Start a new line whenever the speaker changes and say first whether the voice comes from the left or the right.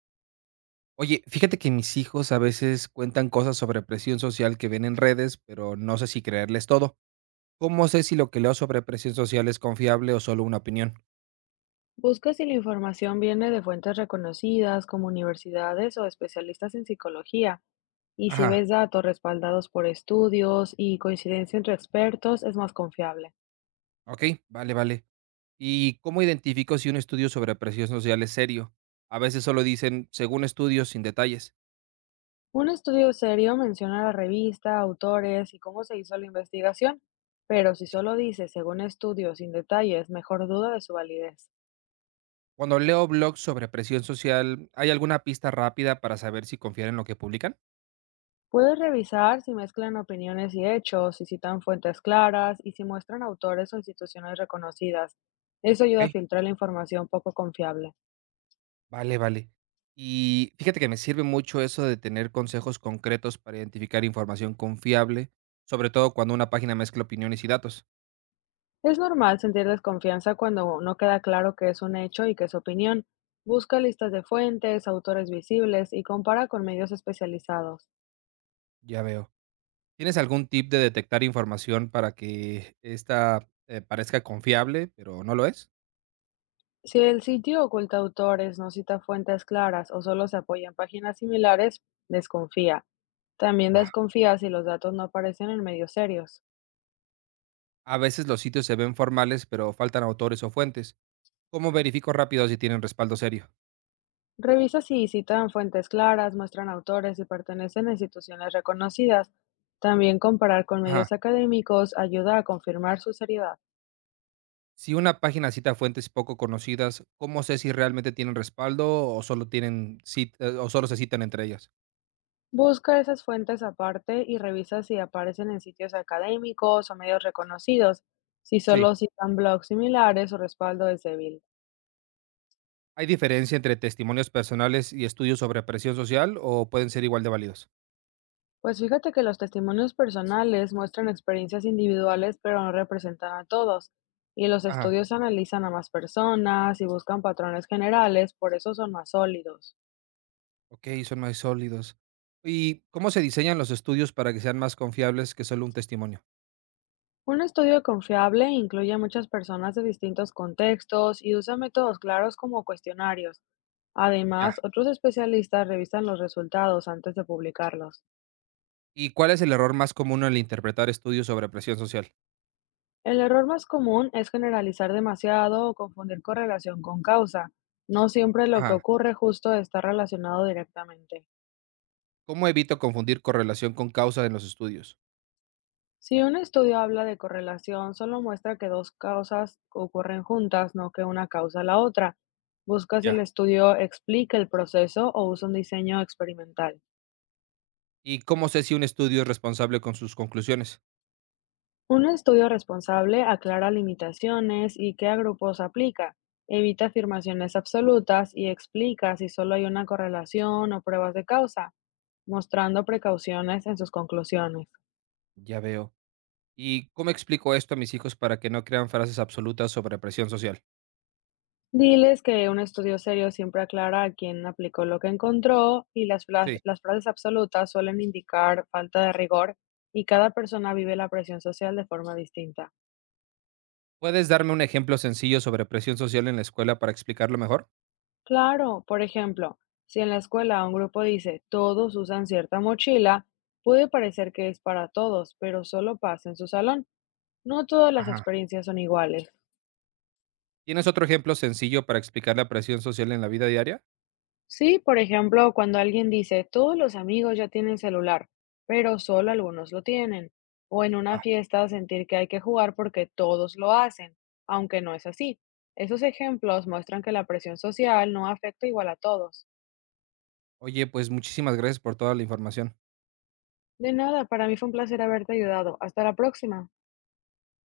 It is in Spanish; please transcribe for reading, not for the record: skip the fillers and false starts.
right: Oye, fíjate que mis hijos a veces cuentan cosas sobre presión social que ven en redes, pero no sé si creerles todo. ¿Cómo sé si lo que leo sobre presión social es confiable o solo una opinión?
left: Busca si la información viene de fuentes reconocidas como universidades o especialistas en psicología, y si
right: Ajá,
left: ves datos respaldados por estudios y coincidencia entre expertos, es más confiable.
right: ok, vale, vale. ¿Y cómo identifico si un estudio sobre presión social es serio? A veces solo dicen, según estudios, sin detalles.
left: Un estudio serio menciona la revista, autores y cómo se hizo la investigación, pero si
right: Sí.
left: solo dice según estudios sin detalles, mejor duda de su validez.
right: Cuando leo blogs sobre presión social, ¿hay alguna pista rápida para saber si confiar en lo que publican?
left: Puedes revisar si mezclan opiniones y hechos, si citan fuentes claras y si muestran autores o instituciones reconocidas. Eso ayuda a
right: Ok.
left: filtrar la información poco confiable.
right: Vale, vale. Y fíjate que me sirve mucho eso de tener consejos concretos para identificar información confiable, sobre todo cuando una página mezcla opiniones y datos.
left: Es normal sentir desconfianza cuando no queda claro qué es un hecho y qué es opinión. Busca listas de fuentes, autores visibles y compara con medios especializados.
right: Ya veo. ¿Tienes algún tip de detectar información para que esta parezca confiable, pero no lo es?
left: Si el sitio oculta autores, no cita fuentes claras o solo se apoya en páginas similares, desconfía. También
right: Ah,
left: desconfía si los datos no aparecen en medios serios.
right: a veces los sitios se ven formales, pero faltan autores o fuentes. ¿Cómo verifico rápido si tienen respaldo serio?
left: Revisa si citan fuentes claras, muestran autores y pertenecen a instituciones reconocidas. También comparar con
right: Ajá.
left: medios académicos ayuda a confirmar su seriedad.
right: Si una página cita fuentes poco conocidas, ¿cómo sé si realmente tienen respaldo o solo tienen o solo se citan entre ellas?
left: Busca esas fuentes aparte y revisa si aparecen en sitios académicos o medios reconocidos, si
right: Sí.
left: solo citan blogs similares o respaldo es débil.
right: ¿Hay diferencia entre testimonios personales y estudios sobre presión social o pueden ser igual de válidos?
left: Pues fíjate que los testimonios personales muestran experiencias individuales pero no representan a todos, y los
right: Ajá,
left: estudios analizan a más personas y buscan patrones generales, por eso son más sólidos.
right: ok, son más sólidos. ¿Y cómo se diseñan los estudios para que sean más confiables que solo un testimonio?
left: Un estudio confiable incluye a muchas personas de distintos contextos y usa métodos claros como cuestionarios.
right: Ya.
left: Además, otros especialistas revisan los resultados antes de publicarlos.
right: ¿Y cuál es el error más común al interpretar estudios sobre presión social?
left: El error más común es generalizar demasiado o confundir correlación con causa. No siempre lo que
right: Ajá.
left: ocurre justo está relacionado directamente.
right: ¿Cómo evito confundir correlación con causa en los estudios?
left: Si un estudio habla de correlación, solo muestra que dos causas ocurren juntas, no que una causa la otra. Busca si el
right: Ya.
left: estudio explica el proceso o usa un diseño experimental.
right: ¿Y cómo sé si un estudio es responsable con sus conclusiones?
left: Un estudio responsable aclara limitaciones y qué a grupos aplica, evita afirmaciones absolutas y explica si solo hay una correlación o pruebas de causa, mostrando precauciones en sus conclusiones.
right: Ya veo. ¿Y cómo explico esto a mis hijos para que no crean frases absolutas sobre presión social?
left: Diles que un estudio serio siempre aclara a quién aplicó lo que encontró y las, fla-
right: Sí.
left: las frases absolutas suelen indicar falta de rigor y cada persona vive la presión social de forma distinta.
right: ¿Puedes darme un ejemplo sencillo sobre presión social en la escuela para explicarlo mejor?
left: Claro, por ejemplo, si en la escuela un grupo dice todos usan cierta mochila, puede parecer que es para todos, pero solo pasa en su salón. No todas las
right: Ajá,
left: experiencias son iguales.
right: ¿tienes otro ejemplo sencillo para explicar la presión social en la vida diaria?
left: Sí, por ejemplo, cuando alguien dice, todos los amigos ya tienen celular, pero solo algunos lo tienen. O en una
right: Va.
left: fiesta sentir que hay que jugar porque todos lo hacen, aunque no es así. Esos ejemplos muestran que la presión social no afecta igual a todos.
right: Oye, pues muchísimas gracias por toda la información.
left: De nada, para mí fue un placer haberte ayudado. Hasta la próxima.